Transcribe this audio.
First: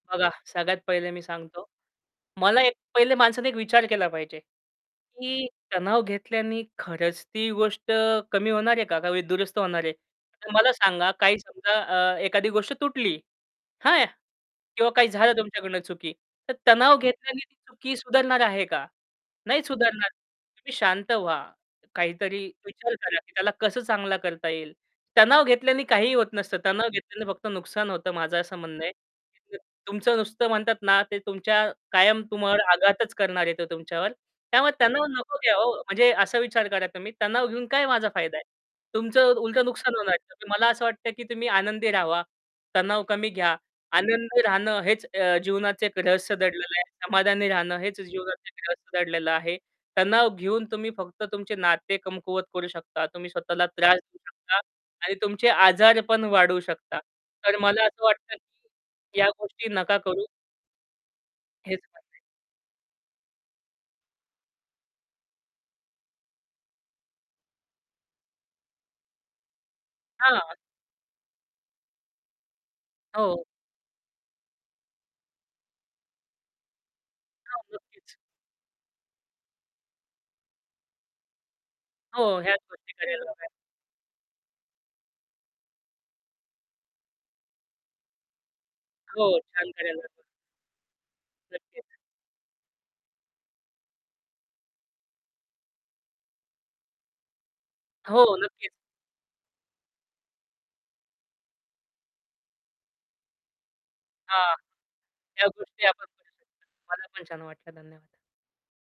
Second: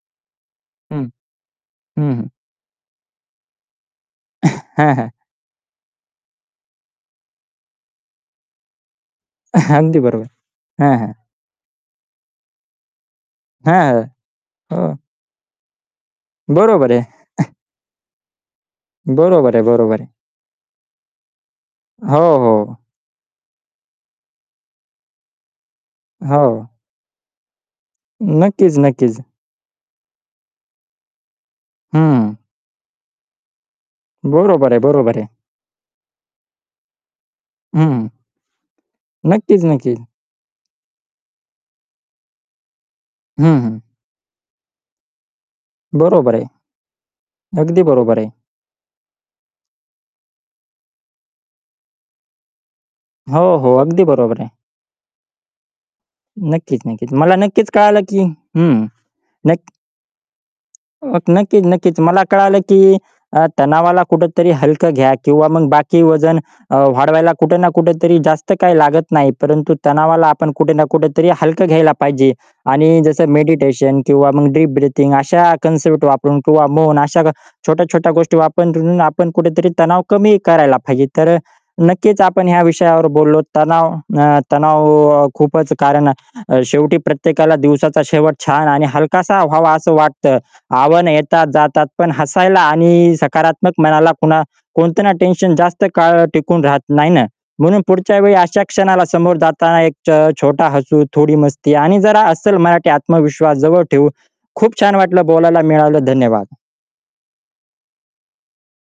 बघा सगळ्यात हं. पहिले मी सांगतो. हं, हं. मला एक पहिले माणसाने एक विचार केला पाहिजे. हां, हां. की तणाव घेतल्याने खरंच ती गोष्ट कमी होणारे का? का वी दुरुस्त होणार आहे? अगदी बरोबर, तर मला हां, सांगा हां. काही समजा अ, एखादी गोष्ट तुटली, हां. हां? किंवा हो. काही झालं तुमच्याकडून चुकी, तर बरोबर तणाव आहे. घेतल्याने ती चुकी सुधारणार आहे का? बरोबर आहे. नाही बरोबर सुधारणार. आहे. तुम्ही शांत व्हा. हो, काहीतरी हो. विचार करा की त्याला कसं चांगलं करता येईल. तणाव घेतल्याने काहीही होत नसतं. हो. तणाव घेतल्याने फक्त नुकसान होतं, माझं असं नक्कीच, म्हणणं आहे. नक्कीच. [unintelligible] तुमचं नुसतं म्हणतात ना ते तुमच्या कायम हं. तुमच्यावर आघातच करणार आहे ते तुमच्यावर. बरोबर त्यामुळे आहे, तणाव बरोबर आहे. नको घ्या हो म्हणजे असा विचार करा तुम्ही तणाव घेऊन काय हं. माझा फायदा आहे? तुमचं नक्कीच, उलटं नुकसान नक्कीच. होणार आहे. तर मला असं वाटतं, की तुम्ही आनंदी राहावा. तणाव कमी हं, घ्या. हं. आनंदी राहणं हेच अ, जीवनाचं एक बरोबर रहस्य आहे. दडलेलं आहे. समाधानी राहणं अगदी हेच बरोबर आहे. जीवनाचं रहस्य दडलेलं आहे. तणाव घेऊन तुम्ही फक्त तुमचे नाते कमकुवत करू शकता, तुम्ही हो, स्वतःला हो. त्रास अगदी देऊ बरोबर आहे. शकता आणि तुमचे आजार पण वाढवू नक्कीच, शकता. नक्कीच. मला तर नक्कीच मला कळालं असं की वाटतं, हं, की या गोष्टी नक्की नका करू अ, नक्कीच, हेच नक्कीच. म्हणणं आहे. मला कळालं, की अ, तणावाला कुठेतरी हलकं घ्या किंवा मग बाकी वजन अ, वाढवायला कुठे ना कुठेतरी जास्त काही लागत नाही, परंतु तणावाला आपण हां. कुठे ना कुठेतरी हलकं घ्यायला पाहिजे. आणि जसं हो. मेडिटेशन किंवा मग डिप ब्रीथिंग अशा कन्सेप्ट वापरून किंवा मौन अशा हो, छोट्या-छोट्या नक्कीच. गोष्टी वापरून आपण कुठेतरी तणाव कमी करायला पाहिजे. तर अ, नक्कीच हो, आपण ह्याच ह्या गोष्टी विषयावर करायला बोललो. हव्या. तणाव अ, तणाव खूपच कारण शेवटी प्रत्येकाला दिवसाचा शेवट छान आणि हो. हलकासा छान व्हावा असं करायला वाटतं. आव्हान येतात, जातात नक्कीच. पण हसायला आणि सकारात्मक मनाला कुणा कोणतं ना टेन्शन जास्त काळ टिकून राहत नाही ना? म्हणून पुढच्या वेळी हो, अशा नक्कीच. क्षणाला समोर जाताना एक अ, छ छोटा हसू थोडी मस्ती आणि जरा अस्सल मराठी आत्मविश्वास जवळ ठेऊ. हां. खूप छान वाटलं, ह्या बोलायला गोष्टी आपण मिळालं, करू धन्यवाद. शकतो. मला पण छान वाटलं धन्यवाद.